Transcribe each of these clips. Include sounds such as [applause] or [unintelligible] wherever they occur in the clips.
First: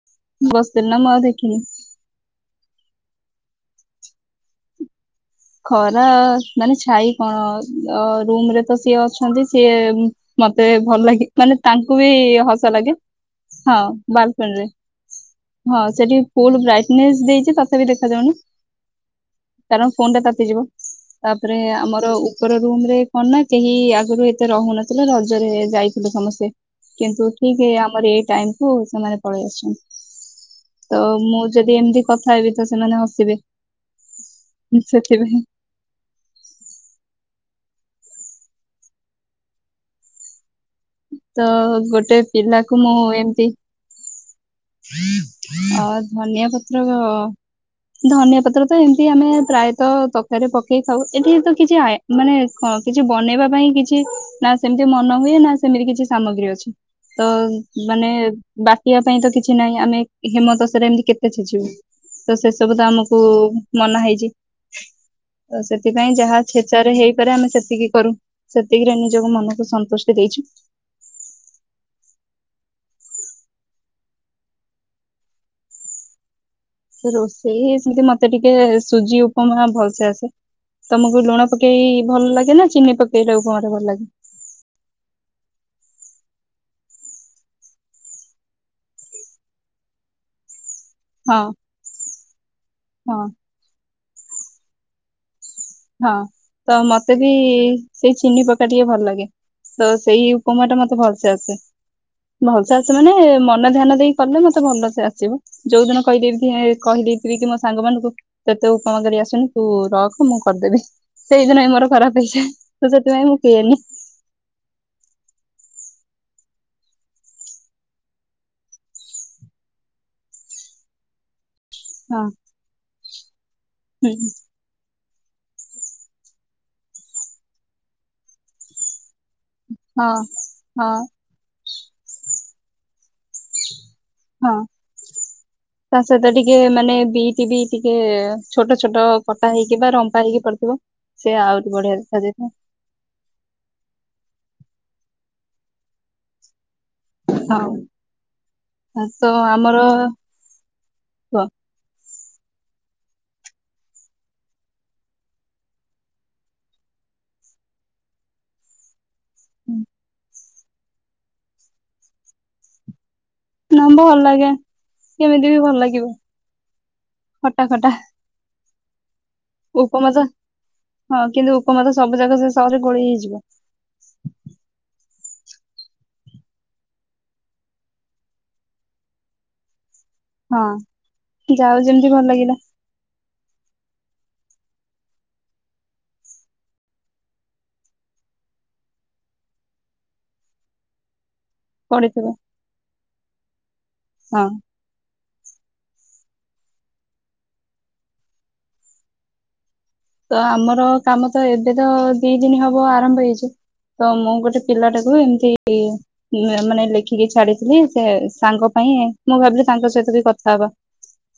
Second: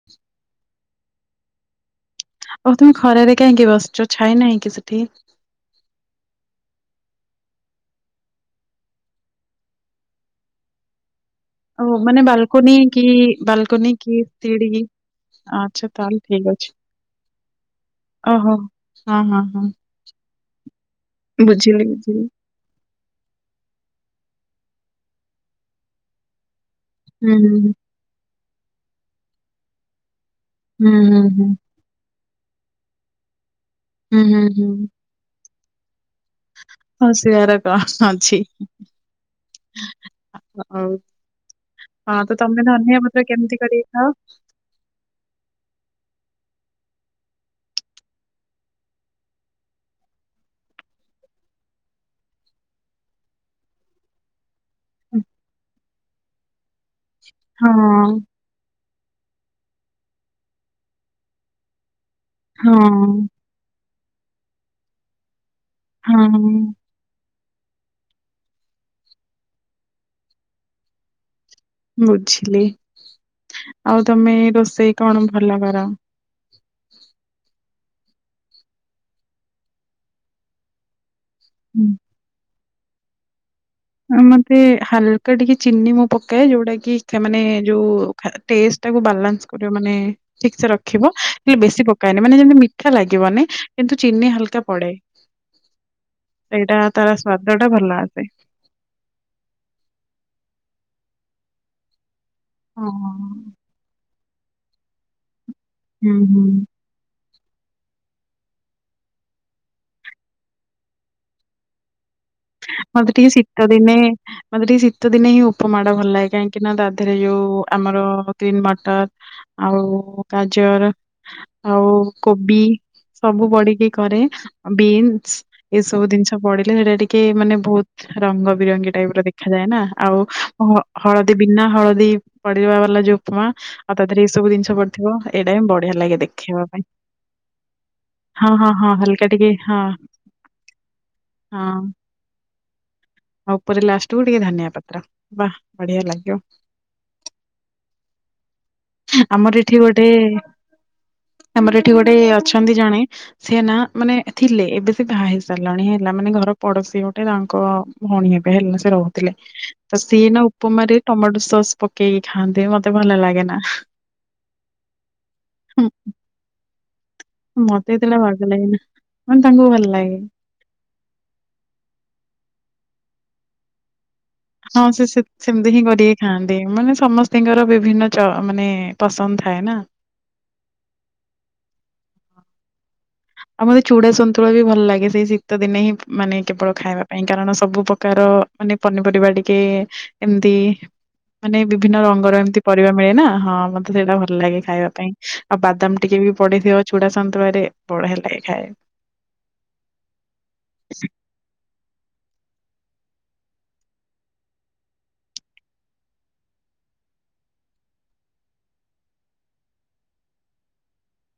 [inaudible] ବସିଥିଲି ନା ମୁଁ ଆଉ ଦେଖିନି। ଆଉ ତୁମେ ଖରାରେ କାହିଁକି ବସିଛ ଛାଇ ନାହିଁ କି ସେଠି। ଖରା ଅ ମାନେ ଛାଇ କଣ ଅ ରୁମ ରେ ତ ସିଏ ଅଛନ୍ତି ସିଏ ମତେ ଭଲ ଲାଗେ ମାନେ ଓ ତାଙ୍କୁ ବି ମାନେ ହସ ବାଲକୋନି ଲାଗେ କି ହଁ ବାଲକୋନି କି ବାଲକୁନୀରେ। ସିଡି ହଁ ଆଚ୍ଛା ତାହେଲେ ସେଠି ଠିକ ଫୁଲ ଅଛି। ବ୍ରାଇଟନେସ୍ ଦେଇଛି ତଥାପି ଦେଖାଯାଉନି ଓହୋ ହଁ ହଁ ହଁ। କାର ଫୋନ୍ ଟା ତାତିଯିବ ତାପରେ ବୁଝିଲି ଆମର ବୁଝିଲି ଉପର ରୁମ୍ ରେ କଣ ନା କେହି ଆଗୁରୁ ଏତେ ରହୁନଥିଲେ ରଜରେ ଯାଇଥିଲୁ ସମସ୍ତେ। କିନ୍ତୁ ହୁଁ ହୁଁ ଠିକ ଆମର ଏଇ ଟାଇମକୁୁ ସେମାନେ ପଳେଇ ଆସିଛ ହୁଁ ତ ହୁଁ ମୁଁ ହୁଁ। ଯଦି ଏମିତି କଥା ହେବି ତ ସେମାନେ ହସିବେ। ହୁଁ ହୁଁ। ସେଥିପାଇଁ। ହସିବାର କଣ ଅଛି? ହଉ ତ ଗୋଟେ ହଁ ତ ତମେ ପିଲାକୁ ମୁଁ ଧନିଆ ପତ୍ର ଏମତି କେମିତି କରିକି ଖାଅ? ଅ ଧନିଆ ପତ୍ର। ଧନିଆ ପତ୍ର ତ ଏମିତି ଆମେ ପ୍ରାୟତଃ ତରକାରିରେ ପକେଇ ଥାଉ ଏଠି ତ କିଛି ଆଏ ମାନେ କଁ କିଛି ବନେଇବା ପାଇଁ କିଛି ନା ସେମିତି ମନ ହୁଏ ନା ସେମିତି କିଛି ସାମଗ୍ରୀ ଅଛି ତ ହଁ ମାନେ ବାଟିବା ପାଇଁ ତ କିଛି ନାହିଁ ଆମେ ହେମଦସ୍ତାରେ ଏମିତି କେତେ ଛେଚିବୁ? ତ ସେ ହଁ ସବୁ ତ ଆମକୁ ମନା ହେଇଛି ତ ସେ ସେଥିପାଇଁ ହଁ ଯାହା ଛେଚାରେ ହେଇପାରେ ଆମେ ସେତିକି କରୁ ସେତିକିରେ ନିଜ ମନକୁ ସନ୍ତୁଷ୍ଟି ଦେଇଛୁ। ବୁଝିଲି ଆଉ ତମେ ରୋଷେଇ କଣ ଭଲ କର? ସେ ରୋଷେଇ ସେମିତି ମତେ ଟିକେ ସୁଜି ଉପମା ଭଲସେ ଆସେ। ତମକୁ ଲୁଣ ପକେଇ ଭଲ ଲାଗେ ନା ଚିନି ପକେଇ [unintelligible] ଭଲ ଲାଗେ? ମତେ ହାଲକା ଟିକେ ଚିନି ମୁଁ ପକାଏ ଯୋଉଟା କି ମାନେ ଯୋଉ ଟେଷ୍ଟ ଟାକୁ ବାଲାନ୍ସ କରିବ ମାନେ ଠିକ ସେ ରଖିବ ହଁ ହେଲେ ବେଶୀ ପକାଏନି ମାନେ ଯେମିତି ମିଠା ହଁ ଲାଗିବନି କିନ୍ତୁ ଚିନି ହାଲକା ପଡେ। ହଁ ତ ସେଇଟା ତାର ମତେ ବି ସ୍ଵାଦ ଟା ଭଲ ସେଇ ଆସେ। ଚିନି ପକେଇ ତାର ଟିକେ ଭଲ ଲାଗେ ତ ସେଇ ଉପମା ଟା ମତେ ଭଲସେ ଆସେ। ଭଲସେ ହଁ ଆସେ ମାନେ ମନେ ଧ୍ୟାନ ଦେଇ କଲେ ମତେ ଭଲସେ ଆସିବ ଯୋଉ ଦିନ ହୁଁ ହୁଁ କହିବେ ଏ କହିଦେଇଥିବି କି ମୋ ସାଙ୍ଗ ମାନଙ୍କୁ ତତେ ଉପମା କରି ଆସୁନି ତୁ ରଖ ମୁଁ କରିଦେବି ସେଇଦିନ ହିଁ ମୋର ଖରାପ ହେଇଯା ମତେ ଟିକେ ଶିତ ଦିନେ ମତେ ଟିକେ ଶୀତ ଦିନେ ହିଁ ଉପମାଡା ଭଲ ଲାଗେ କାହିଁକି ନା ତା ଧେରେ ଯୋଉ ଆମର ଗ୍ରୀନ୍ ମଟର ଆଉ ଗାଜର। ଆଉ ହଁ କୋବି ସବୁ ପଡିକି କରେ। ହଁ ବିନ୍ସ ଏସବୁ ଜିନିଷ ପଡିଲେ ସେଟା ଟିକେ ମାନେ ବହୁତ ରଙ୍ଗ ବିରଙ୍ଗୀ ଟାଇପ ର ଦେ ଦେଖାଯାଏ ନା ଆଉ ହଁ ହଳଦୀ ବିନା ହଳଦୀ ପଡିବା ବାଲା ଯୋଉ ଉପମା। ଆଉ ତା ଦେହରେ ଏଇ ସବୁ ହଁ ଜିନିଷ ପଡିଥିବ ଏଇଟା ହିଁ ବଢିଆ ତା ଲାଗେ ସହିତ ଟିକେ ଦେଖେଇବା ପାଇଁ ମାନେ ବିଟି ବି ଟିକେ ହଁ ହଁ ଛୋଟ ହଁ ଛୋଟ ହାଲକା ଟିକେ କଟା ହଁ ହେଇକି ବା ରମ୍ପା ହେଇକି ପଡିଥିବ ସେଏ ଆହୁରି ହଁ ବଢିଆ ଦେଖାଯାଇ। ଆଉ ଉପରେ ଲାଷ୍ଟକୁୁ ଟିକେ ଧନିଆ ପତ୍ର ବା ବଢିଆ ଲାଗିବ। ହଁ ଆମର ଏଠି ଗୋଟେ ଆମର ଏଠି ଗୋଟେ ଅଛନ୍ତି ଜଣେ ସିଏ ନା ମାନେ ଥିଲେ ଏବେ ସେ ବାହା ହେଇ ସାରିଲଣି ହେଲା, ମାନେ ଘର ପଡୋଶୀ ଗୋଟେ ତାଙ୍କ ଭଉଣୀ ହେବେ ହେଲେ ସେ ରହୁଥିଲେ, ତ ସିଏ ନା ଉପମାରେ ଟମାଟୋ ସସ୍ ପକେଇକି ଖାଆନ୍ତି, ମତେ ଭଲ ଲାଗେ ନା। ନମ୍ବ ଭଲ ଲାଗେ କେମିତି ବି ଭଲ ଲାଗିବ। ଖଟା ମତେ ଏତେଟା ବାଗ-ଲାଗେନା। ଉପମାଯା ହଁ କିନ୍ତୁ ଉପମାସ ସବୁ ଜାଗ ସେ ସହଯେ ଗୋଳେଇ ହେଇଯିବ। ହଁ ସେ ସେମତି ହିଁ କରିକି ଖାଆନ୍ତି ମାନେ ସମସ୍ତତିଙ୍କର ବିଭିନ୍ନ ଚ ମାନେ ପସନ୍ଦ ଥାଏ ନା। ହଁ ଯାକୁ ଯେମିତି ଭଲ ଲାଗିଲା। ଆଉ ମୋତେ ଚୁଡା ସନ୍ତୁଳ ବି ଭଲ ଲାଗେ ସେଇ ଶୀତ ଦିନେ ହିଁ ମାନେ କେବଳ ଖାଇବା ପାଇଁ କାରଣ ସବୁ ପ୍ରକାର ମାନେ ପନିପରିବା ଟିକେ ଏମିତି ମାନେ ବିଭିନ୍ନ ପଡିଥିବ ରଙ୍ଗର ଏମିତି ପରିବା ମିଳେ ନା ହଁ ମତେ ସେଇଟା ଭଲ ହଁ ଲାଗେ ଖାଇବା ପାଇଁ। ଆଉ ବାଦାମ ଟିକେ ବି ପଡିଥିବ ଛୁଡା ସନ୍ତୁଳାରେ ବଢିଆ ଲାଗେ ଖାଇଆକୁ। ତ ଆମର କାମ ତ ଏବେ ତ ଦି ଦିନ ହବ ଆରମ୍ଭ ହେଇଛି ତ ମୁଁ ଗୋଟେ ପିଲାଟାକୁ ଏମିତିଇ ମାନେ ଲେଖିକି ଛାଡିଥିଲି, ସେ ସାଙ୍ଗ ପାଇଁ ମୁଁ ଭାବିଲି ତାଙ୍କ ସହିତ ବି କଥା ହବା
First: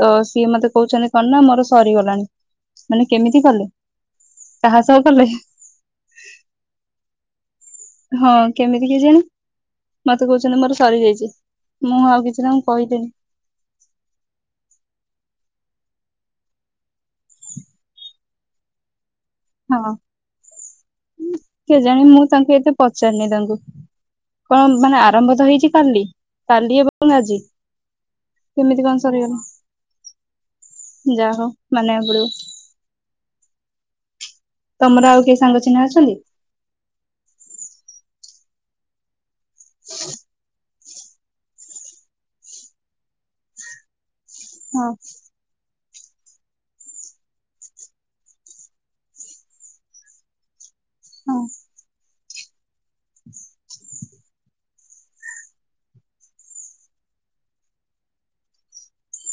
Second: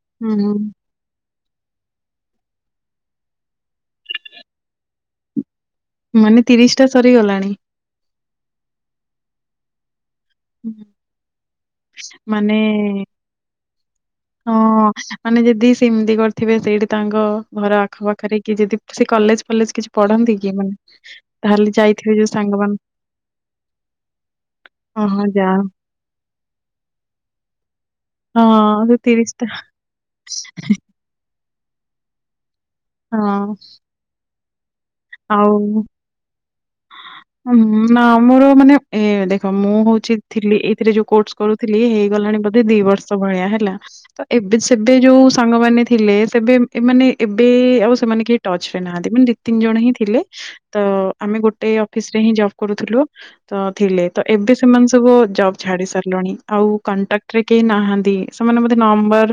ତ ହୁଁ ସିଏ ହୁଁ। ମତେ କହୁଛନ୍ତି କଣନା ମୋର ସରିଗଲାଣି ମାନେ କେମିତି କଲେ କାହା ସହ କଲେ ମାନେ ତିରିଶ ଟା ସରିଗଲାଣି। ହଁ କେମିତି କେଜାଣି? ମତେ କହୁଛନ୍ତି ମୋର ହୁଁ। ସରିଯାଇଛି ମୁଁ ଆଉ କିଛି ମାନେ ତାଙ୍କୁ କହିଲିନି। ହଁ ମାନେ ଯଦି ସେମିତି କରିଥିବେ ସେଇଠି ତାଙ୍କ ଘର ଆଖପାଖରେ କି ଯଦି ସେ କଲେଜ କଲେଜ ହଁ କିଛି ପଢନ୍ତି କି ମାନେ ତାହେଲେ କେଜାଣି ଯାଇଥିବେ ମୁଁ ଯୋଉ ତାଙ୍କୁ ଏତେ ସାଙ୍ଗମାନେ ପଚାରିନି ତାଙ୍କୁ କଣ ମାନେ ହଁ ହଁ ଆରମ୍ଭ ଯା ତ ହେଇଛି କାଲି କାଲି ଏବଂ ଆଜି ହଁ କେମିତି ସେ କଣ ସରିଗଲା ତିରିଶଟା ଯାହା ହଉ ମାନିବାକୁପଡିବ। ହଁ ଅଁ ତମର ଆଉ କିଏ ସାଙ୍ଗ ଚିହ୍ନା ଅଛନ୍ତି ନା ମୋର ମାନେ ଏ ଦେଖ ମୁଁ ହଉଛି ଥିଲି ଏଇଥିରେ ଯୋଉ କୋର୍ସ କରୁଥିଲି ହେଇଗଲାଣି ବୋଧେ ଦି ବର୍ଷ ଭଳିଆ ହେଲା ତ ଏବେ ହଁ ସେବେ ଯୋଉ ସାଙ୍ଗମାନେ ଥିଲେ ସେବେ ଏମାନେ ଏବେ ଆଉ ସେମାନେ କେହି ଟଚ ରେ ନାହାନ୍ତି ମାନେ ଦି ତିନି ଜଣ ହିଁ ଥିଲେ ତ ହଁ ଆମେ ଗୋଟେ ଅଫିସ ରେ ହିଁ ଜବ କରୁଥିଲୁ ତ ଥିଲେ ତ ଏବେ ସେମାନେ ସବୁ ଜବ୍ ଛାଡି ସାରିଲୁଣି ଆଉ କଣ୍ଟାକ୍ଟରେ କେହି ନାହାନ୍ତି ସେମାନେ ବୋଧେ ନମ୍ବର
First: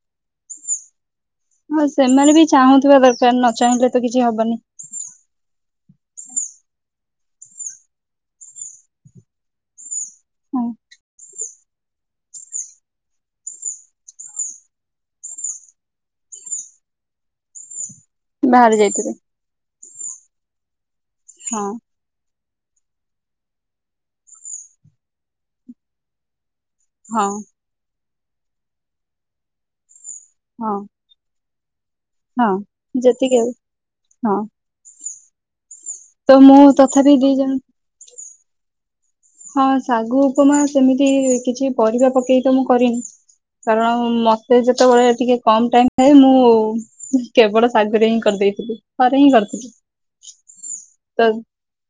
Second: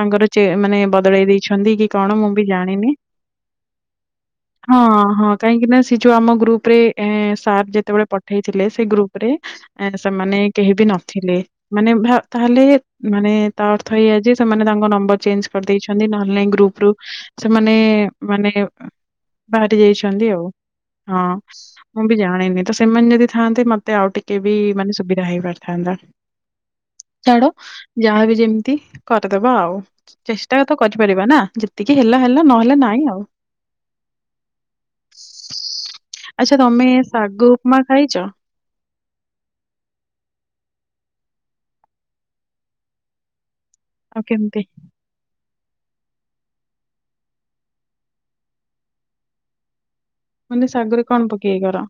ତାଙ୍କର ଚେଁ ମାନେ ବଦଳେଇ ଦେଇ ହଁ ସେମାନେ ବି ଚାହୁଁଥିବା ଦରକାର ନ ଚାହିଁଲେ ତ କିଛି ହବନି। ହଁ ହଁ କାହିଁକି ନା ସେ ଯୋଉ ଆମ ଗ୍ରୁପ ରେ ସାର୍ ଯେତେବେଳେ ପଠେଇଥିଲେ ସେ ଗ୍ରୁପ ରେ ଆଁ ସେମାନେ ହଁ କେହି ବି ନଥିଲେ। ମାନେ ତାହେଲେ ମାନେ ତା ଅର୍ଥ ହେଇଆ ଯେ ସେମାନେ ତାଙ୍କ ନମ୍ବର ଚେଞ୍ଜ କରିଦେଇଛ ନହେଲେ ନାଇଁ ଗ୍ରୁପ ରୁ ସେମାନେ ମାନେ ବାହାରେ ଯାଇଥିବେ ବାହାରି ଯାଇଛନ୍ତି ଆଉ। ହଁ ମୁଁ ବି ଜାଣିନି ତ ସେମାନେ ଯଦି ଥାନ୍ତେ ମତେ ଆଉ ଟିକେ ବି ମାନେ ସୁବିଧା ହେଇପାରିଥାନ୍ତା। ହଁ ଛାଡ ଯାହାବି ଯେମିତି କରିଦେବା ଆଉ, ଚେଷ୍ଟା ହଁ ତ କରି କରିବା ନା ଯେତିକି ହେଲା ହେଲା ହଁ ନହେଲେ ନାଇଁ ଆଉ ହଁ। ତ ଆଚ୍ଛା ମୁଁ ତମେ ତଥାପି ଦି ସାଗୁ ଜଣ ଉପମା ଖାଇଛ? ହଁ ଶାଗୁ ଉପମା ସେମିତି କିଛି ପରିବା ପକେଇ ତ ମୁଁ କରିନି। କାରଣ ଆଉ ମତେ କେମିତି? ଯେତେବେଳେ ଟିକେ କମ ଟାଇମ ଏ ମୁଁ କେବଳ ଶାଗୁରେ ହିଁ କରିଦେଇଥିଲି ଥରେ ହିଁ କରିଥିଲି। ମାନେ ଶାଗୁରେ ତ କଣ ପକେଇକି କର?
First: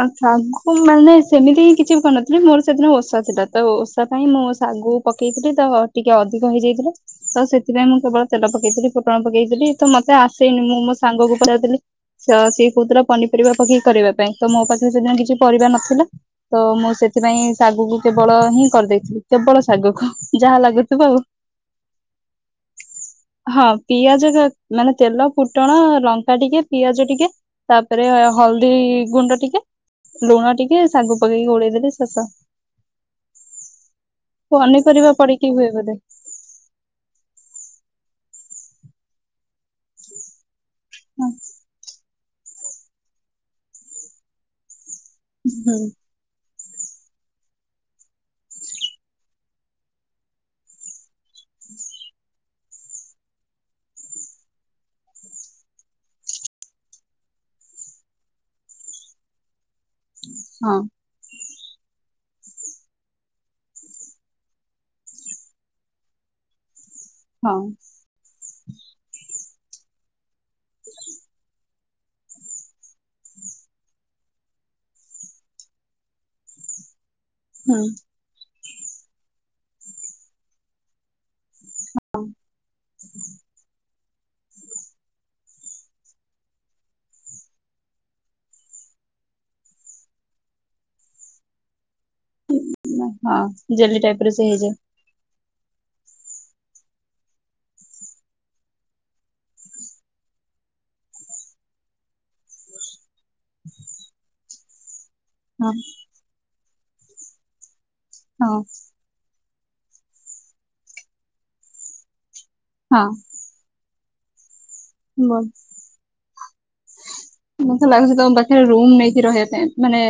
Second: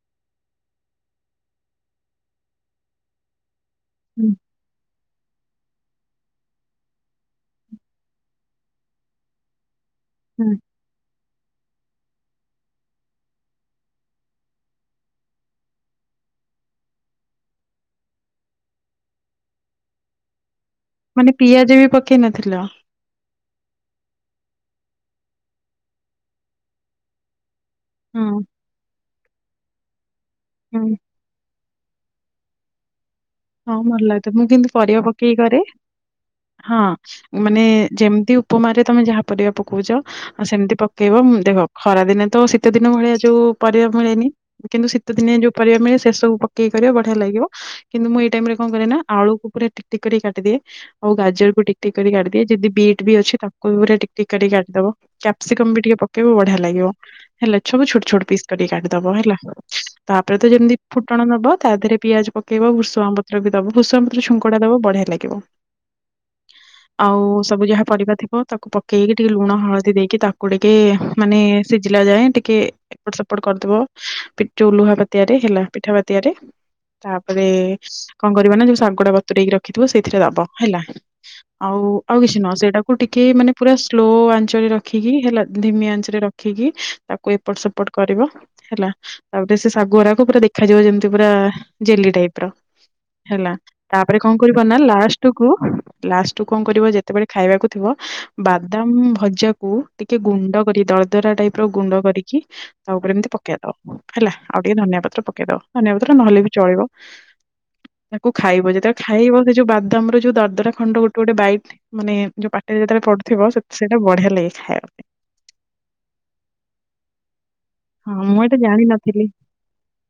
ଆ ସାଗୁ ମାନେ ସେମିତି ହିଁ କିଛି ବି କରିନଥିଲି ମୋର ସେଦିନ ଓଷା ଥିଲା। ତ ଓଷା ପାଇଁ ହୁଁ ମୁ ଶାଗୁ ପକେଇଥିଲି ତ ଟିକେ ଅଧିକ ହେଇଯାଇଥିଲା ତ ସେଥିପାଇଁ ମୁଁ କେବଳ ତେଲ ପକେଇଥିଲି ଫୁଟଣ ପକେଇଥିଲି। ତ ମତେ ହୁଁ ଆସେନି ମୋ ସାଙ୍ଗକୁ ପଚାରିଥିଲି। ତ ସିଏ କହୁଥିଲା ପନିପରିବା ପକେଇକି କରିବା ପାଇଁ ତ ମୋ ପାଖରେ ସେଦିନ କିଛି ପରିବା ନଥିଲା। ତ ମୁଁ ସେଥିପାଇଁ ଶାଗୁକୁ କେବଳ ହିଁ କରିଦେଇଥିଲି କେବଳ ଶାଗୁକୁ ଯାହା ଲାଗୁ ମାନେ ପିଆଜ ବି ପକେଇ ନଥିଲ? ହଁ ପିଆଜରା ମାନେ ତେଲ ଫୁଟଣ ଲଙ୍କା ଟିକେ ପିଆଜ ଟିକେ ତାପରେ ହଁ ହଳଦୀ ଗୁଣ୍ଡ ଟିକେ ଲୁଣ ଟିକେ ହଁ ଶାଗୁ ପକେଇକି ଗୋଳେଇ ଦେଲି ଶେଷ। ହଁ ଭଲ ଲାଗୁଥିବ ମୁଁ କିନ୍ତୁ ପରିବା ପନିପରିବା ପକେଇ ପଡିକି କରେ। ହୁଏ ବୋଧେ ହଁ ମାନେ ଯେମିତି ଉପମାରେ ତମେ ଯାହା ପରିବା ପକଉଛ ଅ ସେମତି ପକେଇବ ହଁ ଦେଖ ଖରା ଦିନେ ତ ଶୀତ ଦିନ ଭଳିଆ ଯୋଉ ପରିବା ମିଳେନି। କିନ୍ତୁ ଶୀତ ଦିନିଆ ଯୋଉ ହୁଁ ପରିବା ମିଳେ ସେ ସବୁ ପକେଇ କରିବ ବଢ଼ିଆ ଲାଗିବ କିନ୍ତୁ ମୁଁ ଏଇ ଟାଇମ୍ ରେ କଣ କରେ ନା ଆଳୁକୁ ପୁରା ଟିକ ଟିକ କରି କାଟିଦିଏ। ଆଉ ଗାଜରକୁ ଟିକ ଟିକ କରି କାଡିଦିଏ ଯଦି ବିଟ୍ ବି ଅଛି ତାକୁ ବି ପୁରା ଟିକ ଟିକ କରି କାଟିଦବ। କ୍ୟାପସିକମ ବି ଟିକେ ପକେଇବ ବଢ଼ିଆ ଲାଗିବ ହେଲା ଛବୁ ଛୋଟ ଛୋଟ ପିସ୍ କରିକି କାଟିିଦବ ହେଲା। ତାପରେ ତ ଯେମିତି ହଁ ଫୁଟଣ ନବ ତା ଦେହରେ ପିଆଜ ପକେଇବ ଭୃସଙ୍ଗ ତ୍ର ବି ଦବ ଭୃସଙ୍ଗ ପତ୍ର ଛୁଙ୍କ ଦବ ବଢ଼ିଆ ଲାଗିବ। ଆଉ ହଁ ସବୁ ଯାହା ପରିବା ଥିବ। ତାକୁ ପକେଇକି ଟିକେ ଲୁଣ ହଳଦୀ ଦେଇକି ତାକୁ ଟିକେ ମାନେ ସିଝିଲା ଯାଏଁ ଟିକେ ଏପଟ ସେପଟ କରିଦବ ପିକ୍ ଯୋଉ ଲୁହା ପାତିଆରେ ହେଲା ପିଠା ପାତିଆରେ। ତାପରେ ହୁଁ କଣ କରିବା ନା ଯୋଉ ଶାଗୁଟା ବତରେଇକି ରଖିଥିବ ସେଇଥିରେ ଦବ ହେଲା। ଆଉ ଆଉ କିଛି ନୁହଁ ସେଇଟାକୁ ଟିକେ ମାନେ ପୁରା ସ୍ଲୋ ଆଞ୍ଚରେ ରଖିକି ହେଲା ଧିମି ଆଞ୍ଚରେ ରଖିକି ତାକୁ ଏପଟ ସେପଟ କରିବ। ହେଲା ତାପରେ ସେ ଶାଗୁରା କୁ ପୁରା ଦେଖାଯିବ ଯେମିତି ପୁରା ଜେଲି ଟାଇପ୍। ହେଲା ହଁ ଜେଲି ତାପରେ ଟାଇପ ର କଣ ସେ କରିବ ହେଇଯାଏ ନା ଲାଷ୍ ଟୁକୁ ଲାଷ୍ଟ୍ କୁ କଣ କରିବ ଯେତେବେଳେ ଖାଇବାକୁ ଥିବ ବାଦାମ ଭଜାକୁ ଟିକେ ଗୁଣ୍ଡ କରି ଦରଦରା ଟାଇପର ଗୁଣ୍ଡ କରିକି ତା ଉପରେ ଏମିତି ପକେଇ ଦବ ହେଲା ଆଉ ଟିକେ ଧନିଆ ପତ୍ର ପକେଇ ହଁ ଦବ ଧନିଆ ପତ୍ର ନହେଲେ ବି ଚଳିବ। ତାକୁ ହଁ ଖାଇବ ଯେତେବେଳେ ଖାଇବ ବି ଯୋଉ ବାଦାମ ର ଯୋଉ ଦରଦରା ଖଣ୍ଡ ଗୋଟେ ଗୋଟେ ବାଇଟ୍ ମାନେ ଯୋଉ ପା ଟିରେ ଯେତେଳେ ହଁ ପଡ଼ୁଥିବ ସେତ ସେଟା ବଢ଼ି ଲାଗେ ଖାଇବା ପାଇଁ ବ ମତେ ଲାଗୁଛି ହଁ ତମ ମୁଁ ଏଇଟା ପାଖରେ ରୁମ ଜାଣିନଥିଲି। ନେଇକି ରହିବା ପାଇଁ ମାନେ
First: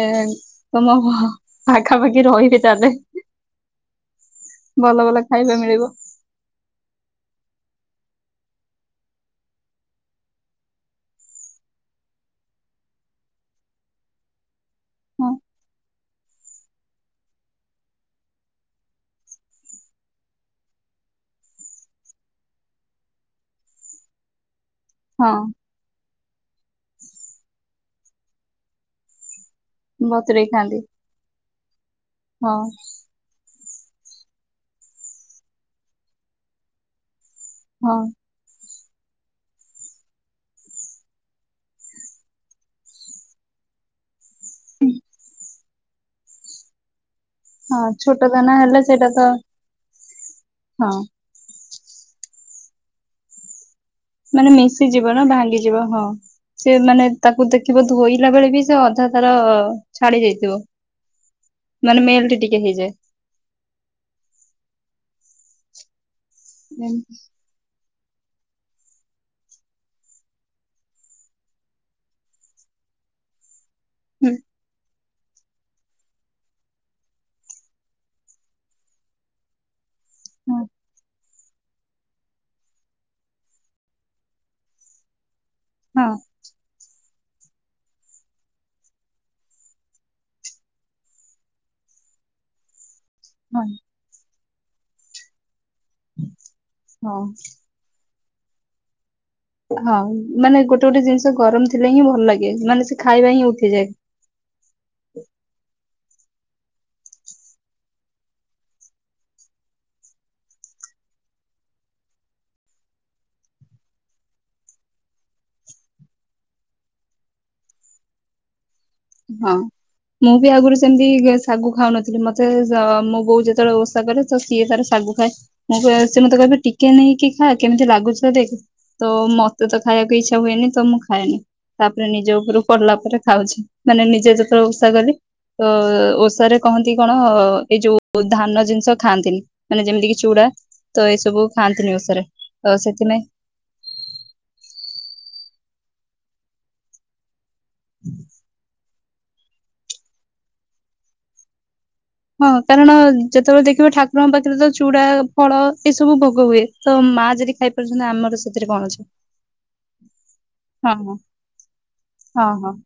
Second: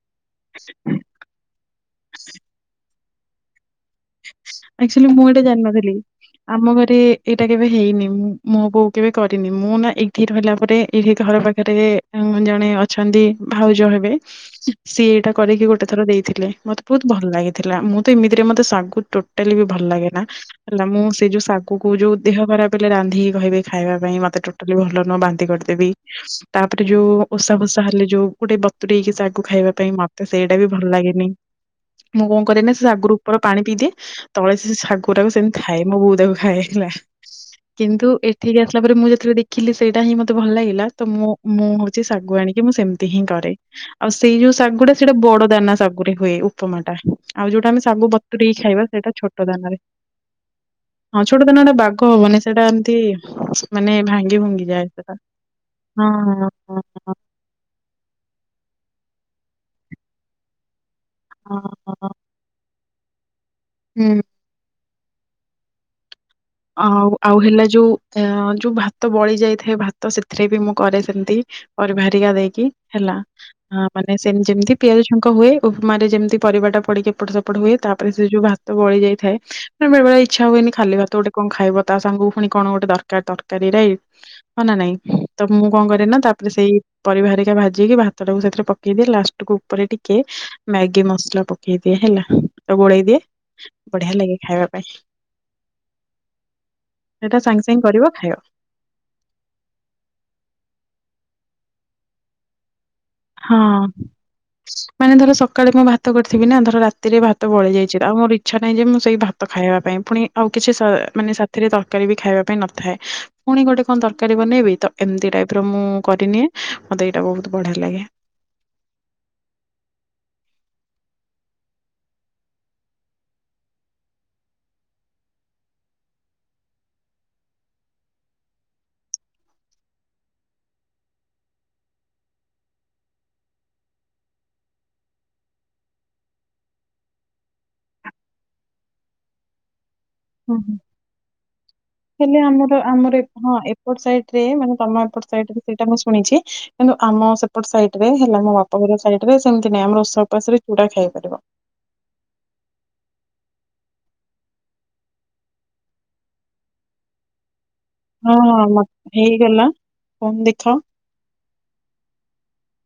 ତମ ଘ ପାଖାପାଖି ରହିବି ତାଲେ। ଆକଚୁଲି ଭଲ ମୁଁ ଏଇଟା ଖାଇବା ମିଳିବ ଜାଣିନଥିଲି। ଆମ ଘରେ ଏଇଟା କେବେ ହେଇନି ମୁଁ ମୋ ବୋଉ କେବେ କରିନି ମୁଁ ନା ଏଇଠି ରହିଲା ପରେ ଏଇଠି ଘର ପା ରେ ଜଣେ ଅଛନ୍ତି ଭାଉଜ ହେବେ। ସିଏ ଏଇଟା ହଁ କରିକି ଗୋଟେ ଥର ଦେଇଥିଲେ ମତେ ବହୁତ ଭଲ ଲାଗିଥିଲା ମୁଁ ତ ଏମିତିରେ ମତେ ଶାଗୁ ଟୋଟାଲି ବି ଭଲ ଲାଗେନା। ହେଲା ମୁଁ ସେଇ ଯୋଉ ଶାଗୁକୁ ଯୋଉ ଦେହ ଖରାପ ହେଲେ ରାନ୍ଧିକି କହିବେ ଖାଇବା ପାଇଁ ମତେ ଟୋ ଲି ଭଲ ନୁହଁ ହଁ ବାନ୍ତି କରିଦେବି। ତାପରେ ଯୋଉ ଓସା ଫୋଷା ହେଲେ ଯୋଉ ଗୋଟେ ବତୁରେଇକି ଶାଗୁ ଖାଇବା ପାଇଁ ମତେ ବତୁରେଇ ସେଇଟା ବି ଖାଆନ୍ତି ଭଲ ଲାଗେନି ମୁଁ କଣ ହଁ କରେନା ସେ ଶାଗୁରୁ ଉପର ପାଣି ପିଇଦିଏ। ତଳେ ସେ ସେ ଶାଗୁ ରାକୁ ସେମିତି ଥାଏ ମୋ ବୋଉ ତାକୁ ଖାଏ ହେଲା ହଁ କିନ୍ତୁ ଏ ଠିକି ଆସିଲା ପରେ ମୁଁ ଯେତେବେଳେ ଦେଖିଲି ସେଇଟା ହିଁ ମୋତେ ଭଲ ଲାଗିଲା ତ ମୁଁ ମୁଁ ହଉଛି ଶାଗୁ ଆଣିକି ମୁଁ ସେମିତି ହିଁ କରେ। ଆଉ ସେଇ ଯୋଉ ଶାଗୁଟା ସେଇଟା ବଡ଼ଦାନା ଶାଗୁରେ ହୁଏ ଉପମାଟା। ଆଉ ଯୋଉଟା ଆମେ ହଁ ସାଗୁ ଛୋଟ ଦାନା ବତୁରେଇକି ହେଲେ ଖାଇବା ସେଇଟା ସେଇଟା ତ ଛୋଟ ଦାନାରେ, ହଁ ଛୋଟ ଦାନାଟା ବାଗ ହବନି, ସେଟା ଏମତି ମାନେ ଭାଙ୍ଗି ମାନେ ଭୁଙ୍ଗି ଯାଏ ସେଟା ମିଶିଯିବ ନା ଭାଙ୍ଗିଯିବ ହଁ। ସିଏ ହଁ ମାନେ ହଁ ତାକୁ ଦେଖ ଖିବ ଧୋଇଲା ବେଳେ ବି ସେ ଅଧା ତାର ଛାଡି ଯାଇଥିବ। ହଁ। ମାନେ ହଁ ମେଲ୍ଟ ଟିକେ ହେଇଯାଏ। ହୁଁ। ଆଉ, ଆଉ ହେଲା ଯୋଉ ଏଁ ଯୋଉ ଭାତ ବଳି ଯାଇଥାଏ ଭାତ ସେଥିରେ ବି ମୁଁ କରେ ସେମତି। ପରିବା ହେରିକା ଦେଇକି ହେଲା, ମାନେ ହୁଁ ସେମତି ଯେମତି ପିଆଜ ଛୁଙ୍କ ହୁଏ ଉପମାରେ ଯେମତି ପରିବାଟା ପଡିକି ଏପଟ ସେପଟ ହୁଏ, ତାପରେ ସେ ଯୋଉ ଭାତ ବଳି ଯାଇଥାଏ ନାଇଁ ବେଳେ ବେଳେ ଇଚ୍ଛା ହଁ ହୁଏନି ଖାଲି ଭାତ ଗୋଟେ କଣ ଖାଇବ ତା ସାଙ୍ଗକୁ ପୁଣି କଣ ଗୋଟେ ଦରକାର ତରକାରୀ ରାଇ। ହଁ ନା ନାଇଁ? ତ ମୁଁ କଣ କରେ ନା, ତାପରେ ସେଇ ପରିବା ହେରିକା ଭାଜିକି, ଭାତଟାକୁ ସେଥିରେ ପକେଇଦିଏ, ଲାଷ୍ଟକୁୁ ଉପରେ ଟିକେ ମ୍ୟାଗି ମସଲା ପକେଇଦିଏ ହେଲା, ତ ଗୋଳେଇ ଦିଏ ହଁ। ବଢିଆ ଲାଗେ ଖାଇବା ପାଇଁ। ହଁ। ସେଇଟା ସାଙ୍ଗ ସାଙ୍ଗ କରିବ, ଖାଇବ। ହଁ ମାନେ ଗୋଟେ ଗୋଟେ ଜିନିଷ ଗରମ ଥିଲେ ହିଁ ଭଲ ଲାଗେ, ମାନେ ସେ ଖାଇବା ହିଁ ହଁ ଉଠିଯାଏ। ମାନେ ଧର ସକାଳେ ମୁଁ ଭାତ କରିଥିବି ନା, ଧର ରାତିରେ ଭାତ ବଳି ଯାଇଛି, ତ ଆଉ ମୋ ଇଚ୍ଛା ନାହିଁ ଯେ ମୁଁ ସେଇ ଭାତ୍ ତ ଖାଇବା ପାଇଁ। ପୁଣି ଆଉ କିଛି ସ ମାନେ ସାଥିରେ ତରକାରୀ ବି ଖାଇବା ପାଇଁ ନଥାଏ ପୁଣି ଗୋଟେ କଣ ତରକାରୀ ବନେଇବି, ତ ଏମତି ଟାଇପର ମୁଁ କରିନିଏ, ମତେ ଏଇଟା ବହୁତ ବଢିଆ ଲାଗେ। ହଁ। ମୁଁ ବି ଆଗୁରୁ ସେମତି ଗେ ଶାଗୁ ଖାଉନଥିଲି, ମତେ ଜ ମୋ ବୋଉ ଯେତେବେଳେ ଓଷା କରେ ତ ସିଏ ତାର ଶାଗୁ ଖାଏ। ମୁଁ କହିବି ସିଏ ମତେ କହିବେ ଟିକେ ନେଇକି ଖାଆ, କେମିତି ଲାଗୁଛି ତ ଦେଖ? ତ ମତେ ତ ଖାଇବାକୁ ଇଚ୍ଛା ହୁଏନି ତ ମୁଁ ଖାଏନି, ତାପରେ ନିଜ ଉପରୁ ପଡିଲା ପରେ ଖାଉଛି। ମାନେ ନିଜେ ଯେତେବେଳେ ଓଷା କଲି ତ ଓଷାରେ କହନ୍ତି କଣ, ଏଇ ଯୋଉ ଧାନ ଜିନିଷ ଖାଆନ୍ତିନି। ମାନେ ଯେମିତି କି ଚୁଡା, ହୁଁ ହୁଁ। ତ ଏଇସବୁ ଖାଆନ୍ତିନି ଓଷାରେ। ହେଲେ ଆମର ତ ଆମର ସେଥିନାଇଁ ଏପ ହଁ ଏପଟ ସାଇଟରେ ମାନେ ତମ ଏପଟ ସାଇଟରେ ସେଇଟା ମୁଁ ଶୁଣିଛି, କିନ୍ତୁ ଆମ ସେପ୍ ଏପଟ ସାଇଟରେ ହେଲା ମୋ ବାପଘର ସାଇଟରେ ସେମତି ନାହିଁ, ଆମର ଓଷା ଉପାସରେ ଚୁଡା ଖାଇବାକୁ ପଡିବ। ହଁ କାରଣ ଯେତେବେଳେ ଦେଖିବ ଠାକୁରଙ୍କ ପାଖରେ ତ ଚୁଡା, ଫଳ, ଏସବୁ ଭୋଗ ହୁଏ। ତ ମା ଯଦି ଖାଇ ପାରୁଛନ୍ତି ହଁ ଆମର ସେଥିରେ କଣ ମତେ ଅଛି। ହେଇଗଲା ଫୋନ ଦେଖାଅ। ହଁ। ହଁ ହଁ।